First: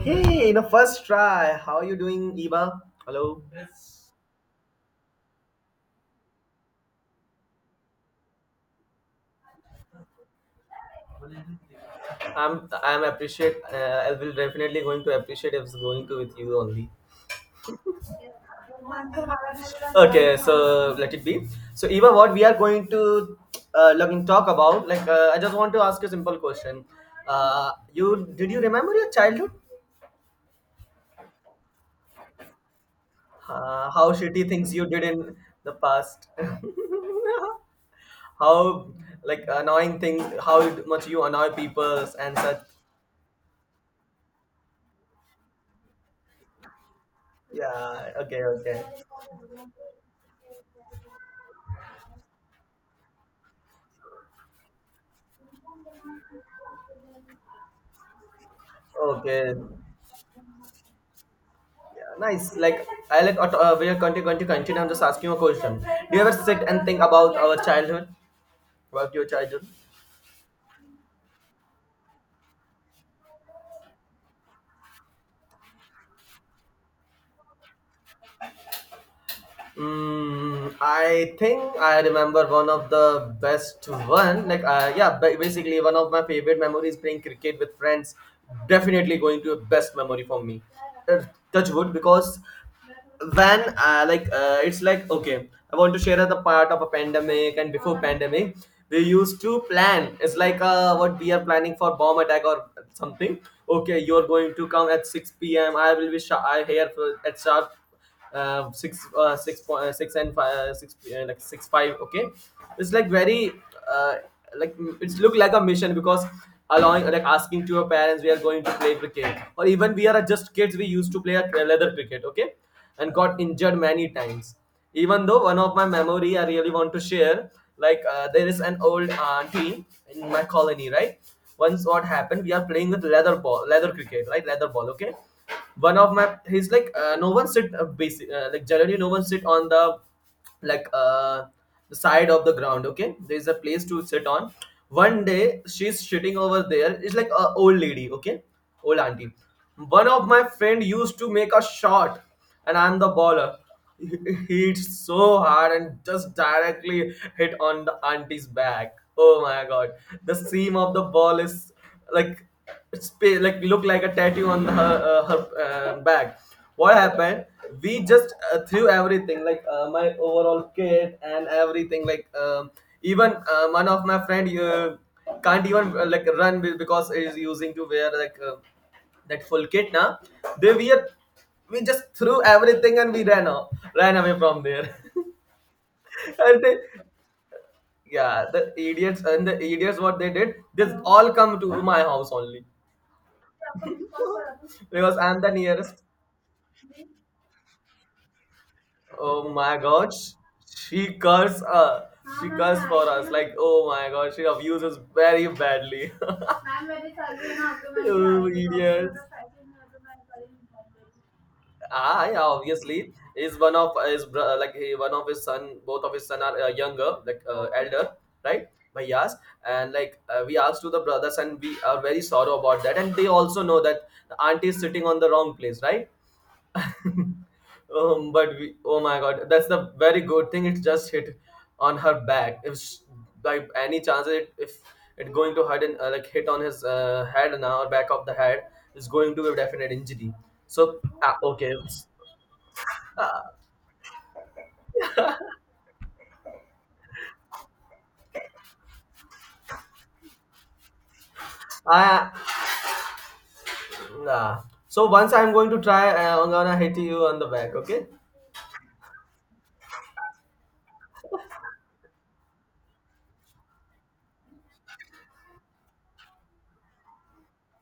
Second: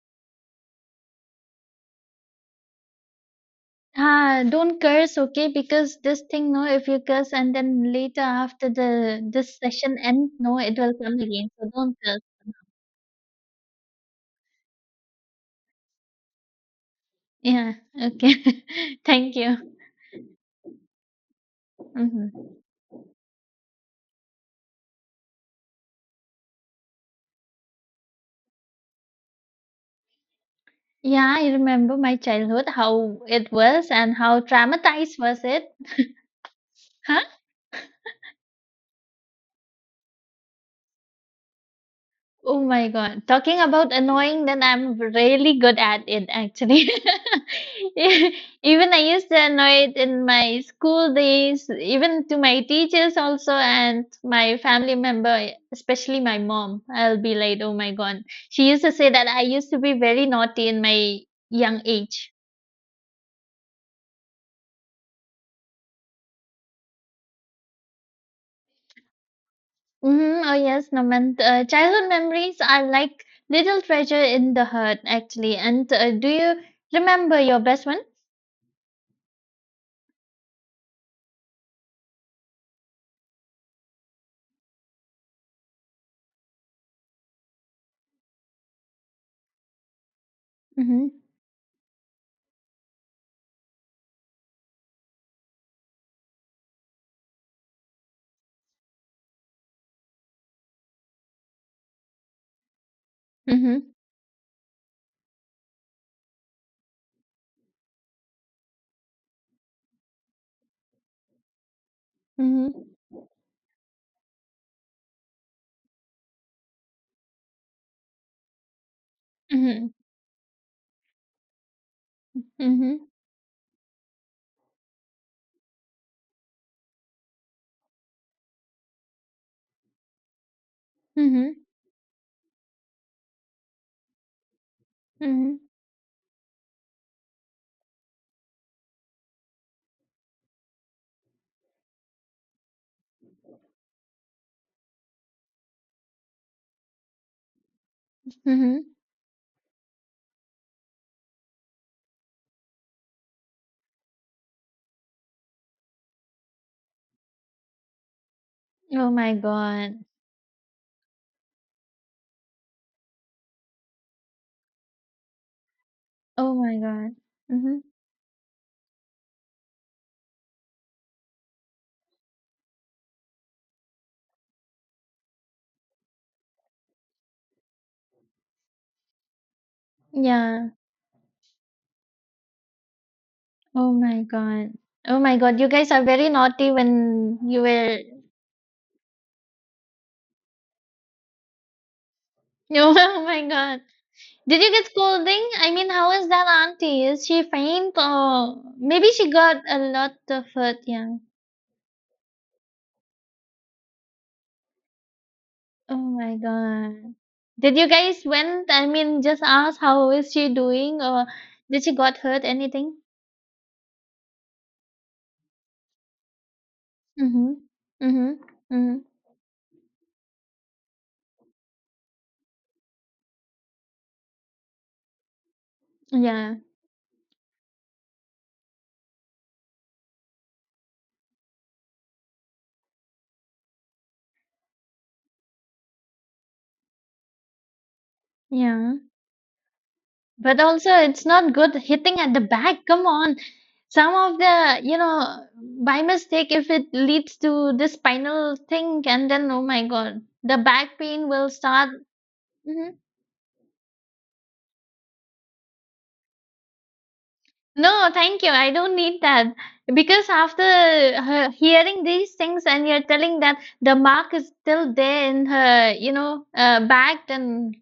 Hey, in a first try, how are you doing, Eva? Hello. Ah, don't curse, okay? Because this thing, no, if you curse and then later after the this session end, no, it will come again. So don't curse. I'm appreciate. I will definitely going to appreciate if it's going to with you only. Yeah, okay. Thank you. Okay, so let it be. So Eva, what we hmm are going to look and talk about? Like, I just want to ask you a simple question. You did you remember your childhood? Yeah, I remember my childhood, how it was How and how shitty things you did traumatized in was it. the past? how like annoying things? How much you annoy people and such? Oh my God. Talking about annoying, then I'm really good at it actually. Yeah. E- Okay. Okay. Even I used to annoy it in my school days, even to my teachers also and my family member, especially my mom. I'll be like, oh my God. She used to say that I Okay. used to be very naughty in my young Yeah, age. nice. Like, I we are going to continue. I'm just asking you a question. Do you ever sit and think about your childhood? Oh yes, Naman. Childhood memories are like little treasure in the heart actually. And do you remember your best one? I think I remember one of the best one. Like, yeah, basically one of my favorite memories playing cricket with friends. Definitely going to a best memory for me. Mm-hmm. Uh, Touch wood because when like it's like okay, I want to share the part of a pandemic and before pandemic we used to plan. It's like what we are planning for bomb attack or something. Mm-hmm. Okay, you're going to come at six p.m. I will be I here for, at sharp six and five, like six five. Okay, it's Mhm. like very, uh, it's look like a mission because allowing like asking to your parents we are going to play cricket or Mhm. even we are just kids we used to play a leather cricket. Okay, Mhm. and got injured many times. Even though one of my memory I really want to share, like there is an old auntie in my colony, right? Mhm. Once what happened, we are playing with leather ball, leather cricket, right? Leather ball, okay? Mhm. One of my, he's no one sit basic like generally no one sit on like uh the side of the ground. Okay, there's a place to sit on one day. She's sitting over there. It's like a old lady. Okay, Mhm. old auntie. One of my friend used to make a shot, and I'm the baller, hit so hard and just directly hit on the auntie's back. Oh my Oh my god. god. The seam of the ball is like, it's like look like a tattoo on her back. Oh my What god. happened? Mhm. We just threw everything, like my overall kit and everything, like even one of my friend can't even like because he's using to wear like that full kit, na. Yeah. They we are we just threw everything and we ran off, Oh ran my away from god. there. Oh my god. You guys are very And naughty they, when you were. yeah, the idiots, what they did, they all come to my house only Oh my god. Did you get because I'm scolding? the I mean, nearest. how is that auntie? Is she faint or maybe she Oh got my a God, lot of hurt? she Yeah. curses uh, she curses for us. Like, oh my God, she abuses very Oh badly. my Oh, god. Did you guys went? I idiots. mean, just ask how is she doing or did she got Yeah, hurt? Anything? obviously, is one of his one of his son. Both of his son are younger, like Mhm. elder, Mhm. right? Mhm. Yes, and like we asked to the brothers, and we are very sorrow about that. And they also know that the auntie is sitting on the wrong place, right? Yeah, But we, oh my god, that's the very good thing. It just hit on her back. If sh by any chance, it if it going to hit and like hit on his head now or back of the head, yeah. is going to be a definite injury. But So, also, it's not okay, good it's- hitting at the back. Come on. Some of the, by mistake, if it leads to the spinal thing, and then, oh my God, the back pain will start. I Mhm. nah. So once I'm going to try, I'm gonna hit you on the back. Okay. No, thank you. I don't need that. Because after her hearing these things and you're telling that the mark is still there in her, bag, then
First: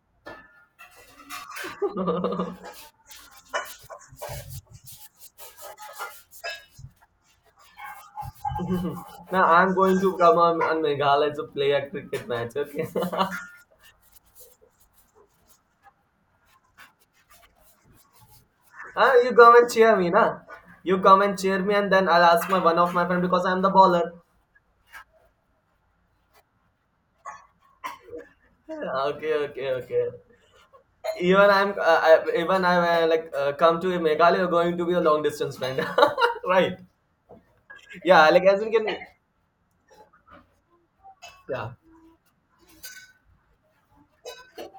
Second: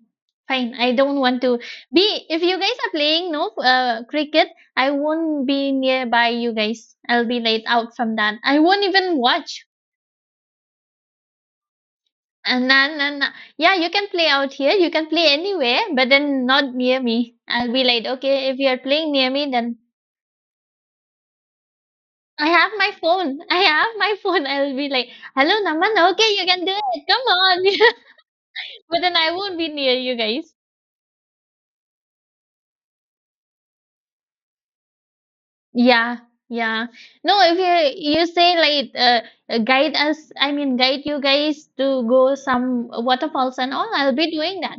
fine. I don't want to be. If you guys are playing no cricket, I won't be nearby you guys. I'll be laid out from that. I won't even Now watch. I'm going to come on Meghalaya to play a cricket match. And Okay. then, and yeah, you can play out here. You can play anywhere, but then not near me. I'll be like, okay, if you're playing Ah, near you me, come and then cheer me, na? You come and cheer me, and then I'll I ask my have one my of my friend phone. because I I'm the have baller. my phone. I'll be like, hello, Naman. Okay, you can do it. Come on. But then I Okay, won't okay, be near okay. you guys. Even I'm I, even I'm come to Meghalaya, you're going to be a long distance friend, Yeah, right? yeah. No, if you Yeah, like say as we can, like guide us, I mean guide you guys yeah. to go some waterfalls and all, I'll be doing that.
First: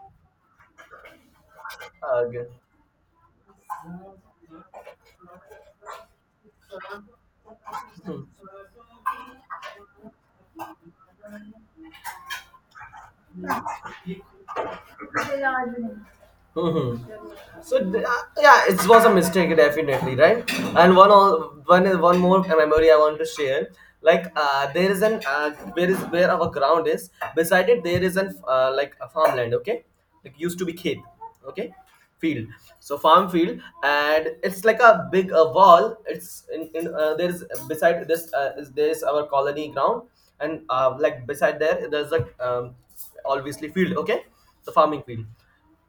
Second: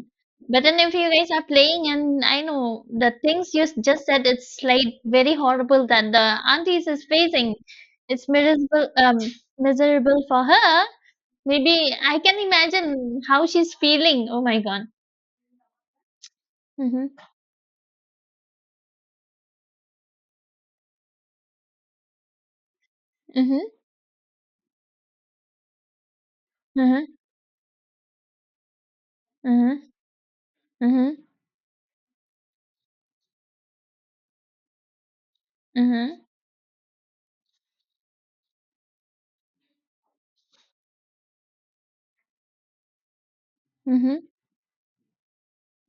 But then if you guys are playing and I Okay. know the things you just said, it's like very horrible that the aunties is facing. It's miserable, miserable for her. Maybe I can imagine how she's feeling. Oh my god. Hmm, Mhm. hmm. So, yeah, it was a mistake definitely, right? And one all one one more memory I want to share. Mhm. Like there is an where our ground is. Mhm. Beside it, there is an like a farmland. Okay, Mhm. like used to be kid. Mhm. Okay, field. So farm field, and it's like a big wall. Mhm. It's in there is beside this, there is our colony ground, and like beside there, there's like obviously field. Mhm. Okay, the farming field.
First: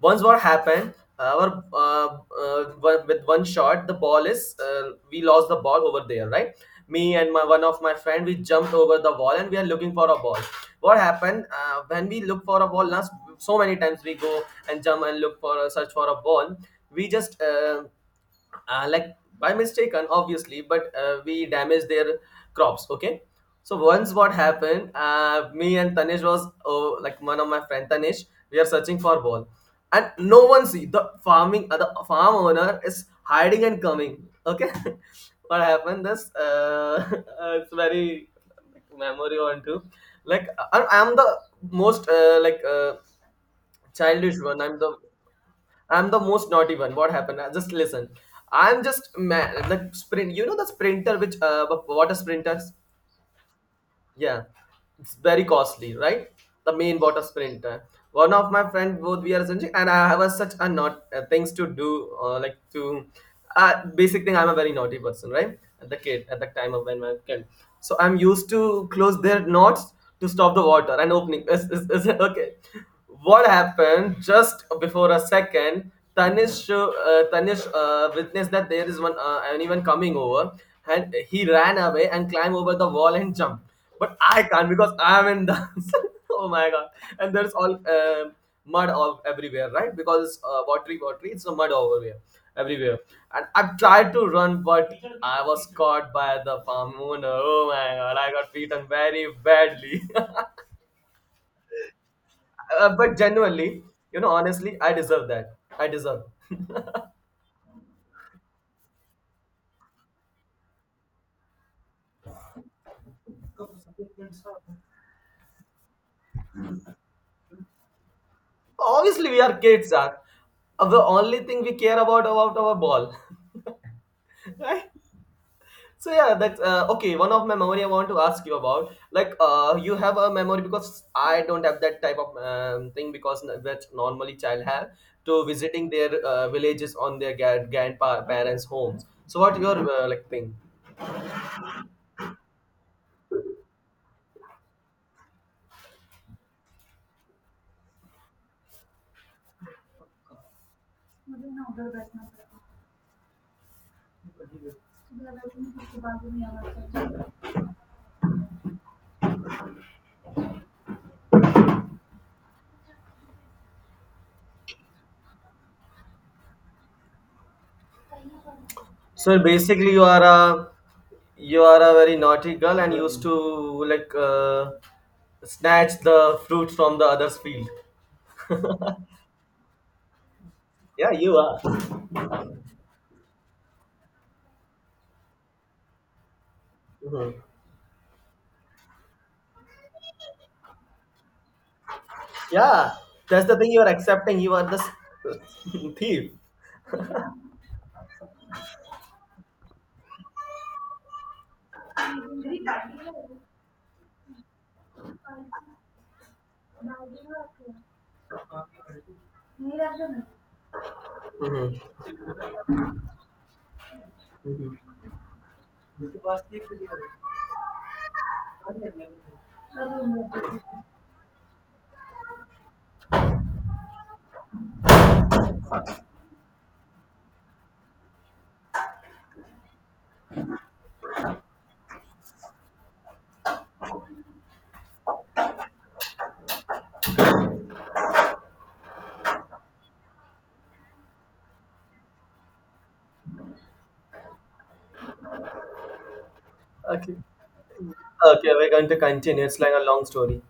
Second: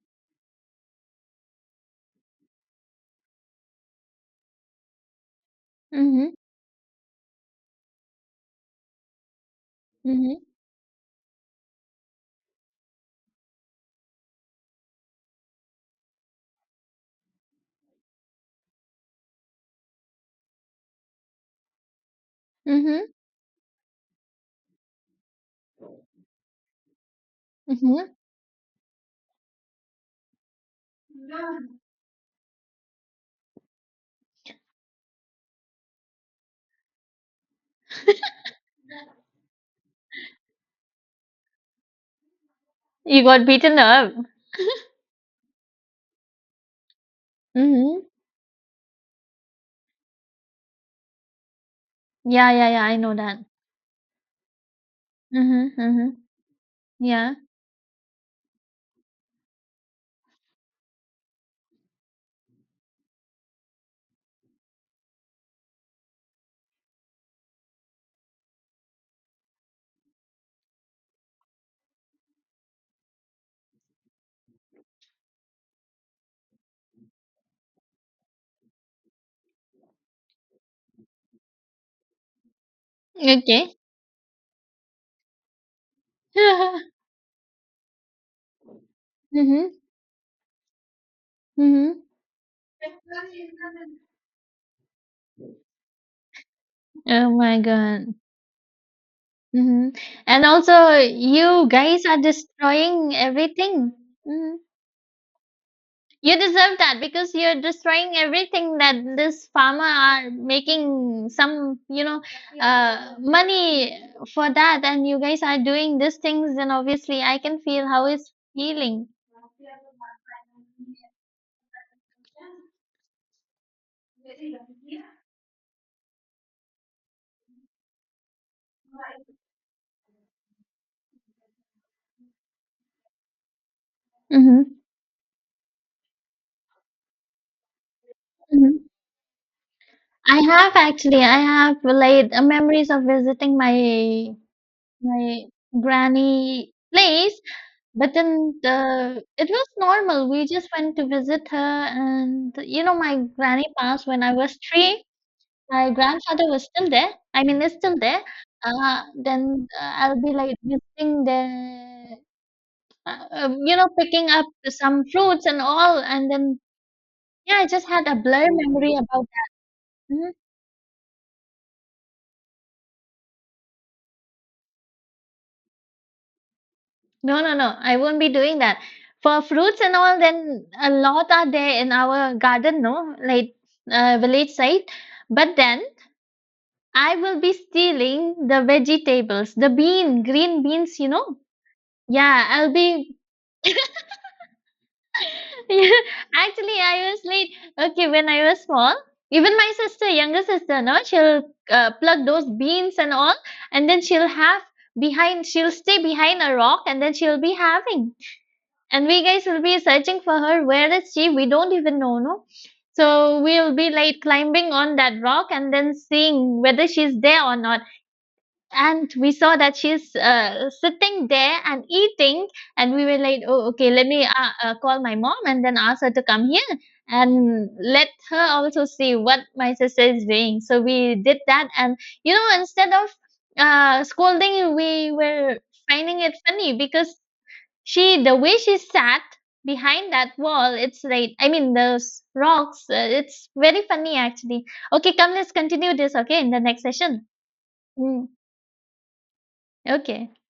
Once what happened, uh, our uh, with one shot, the ball is, we lost the ball over there, Mhm. right? Me and my one of my friend, we jumped over the wall and we are looking for a ball. Mhm. What happened, when we look for a ball, last so many times we go and jump and look for a search for a ball. We just like, by mistaken obviously, but we damaged their crops. Mhm. Okay. So once what happened, me and Tanish was, like one of my friend Mhm. Tanish, we are searching for ball. And no one see the farm owner is hiding and coming. Okay. What happened, this it's very like, memory on to, like I'm the most like You got beaten up. childish one. I'm the most naughty one. What happened? Just Mhm. listen. I'm just, man. The sprint. You know the sprinter, which water Yeah, yeah, sprinters. yeah. I know that. Yeah, it's very Mhm. costly, Mhm. right? The main water Yeah. sprinter. One of my friend, both we are essentially, and I have such a not things to do, like to basic thing. I'm a very naughty person, right? At the kid, at the time of when my kid. So I'm used to close their knots to stop the water and opening. Is it okay? What happened, just before a second, Tanish witnessed that there is one anyone coming over, and he ran away and climbed over the wall and jumped. Okay. But I can't because I'm in dance. Oh my god. And there's all mud all everywhere, Mhm. right? Because it's watery, it's a mud over Mhm. here everywhere. And I tried to run but I was caught by the farm Oh owner. my Oh my god. god, I got beaten very Mhm. badly. And also, you guys are Uh, destroying but genuinely, everything. Mhm. honestly, I deserve that. I deserve. You deserve that because you're destroying everything that this farmer are making some, money for that, and you guys are doing these things. And obviously, I can feel how it's feeling. Obviously, we are kids, are the only thing we care about our ball, right? So yeah, that's okay. One of my memory I want to ask you about, like you have a memory because I don't have that type of thing because that normally child hmm have to visiting their villages on their grandparents' hmm homes. So what your like I thing? have actually, I have like memories of visiting my my granny place, but then the it was normal. We just went to visit her, and my granny passed when I was three. My grandfather was still there. I mean, is still there. Then I'll be like visiting picking up some fruits and all. And then, yeah, I just had a blur memory about So that. basically, you are Mhm. a, you are a very naughty girl and used to like snatch the fruit from the other's No, no, field. no. I won't be doing that. For fruits and all, then a Yeah, lot you are are. there in our garden, no, like village side. But then I Mhm. will be stealing the vegetables, the bean, green beans. Yeah, Yeah, that's the thing you are accepting. You are the Yeah, thief. actually, I was late. Okay, when I was small, even my sister, younger sister, no, she'll pluck those beans and all, and then she'll stay behind a rock, and then she'll be having, and we guys will be searching for her. Where is she? We don't Mhm. even know, no. So we'll be like climbing Mhm. on that rock and then seeing whether she's there or not, and we saw that she's sitting there and eating, and we were like, oh, okay, let me call my mom and then ask her to come here and let her also see what my sister is doing. So we did that, and instead of scolding, we were finding it funny because she, the way she sat behind that wall, it's like, I mean, those rocks, it's very funny actually. Okay, come, let's continue this, okay, in the next Okay. session. mm, Okay, we're going to continue. It's like a long okay. story.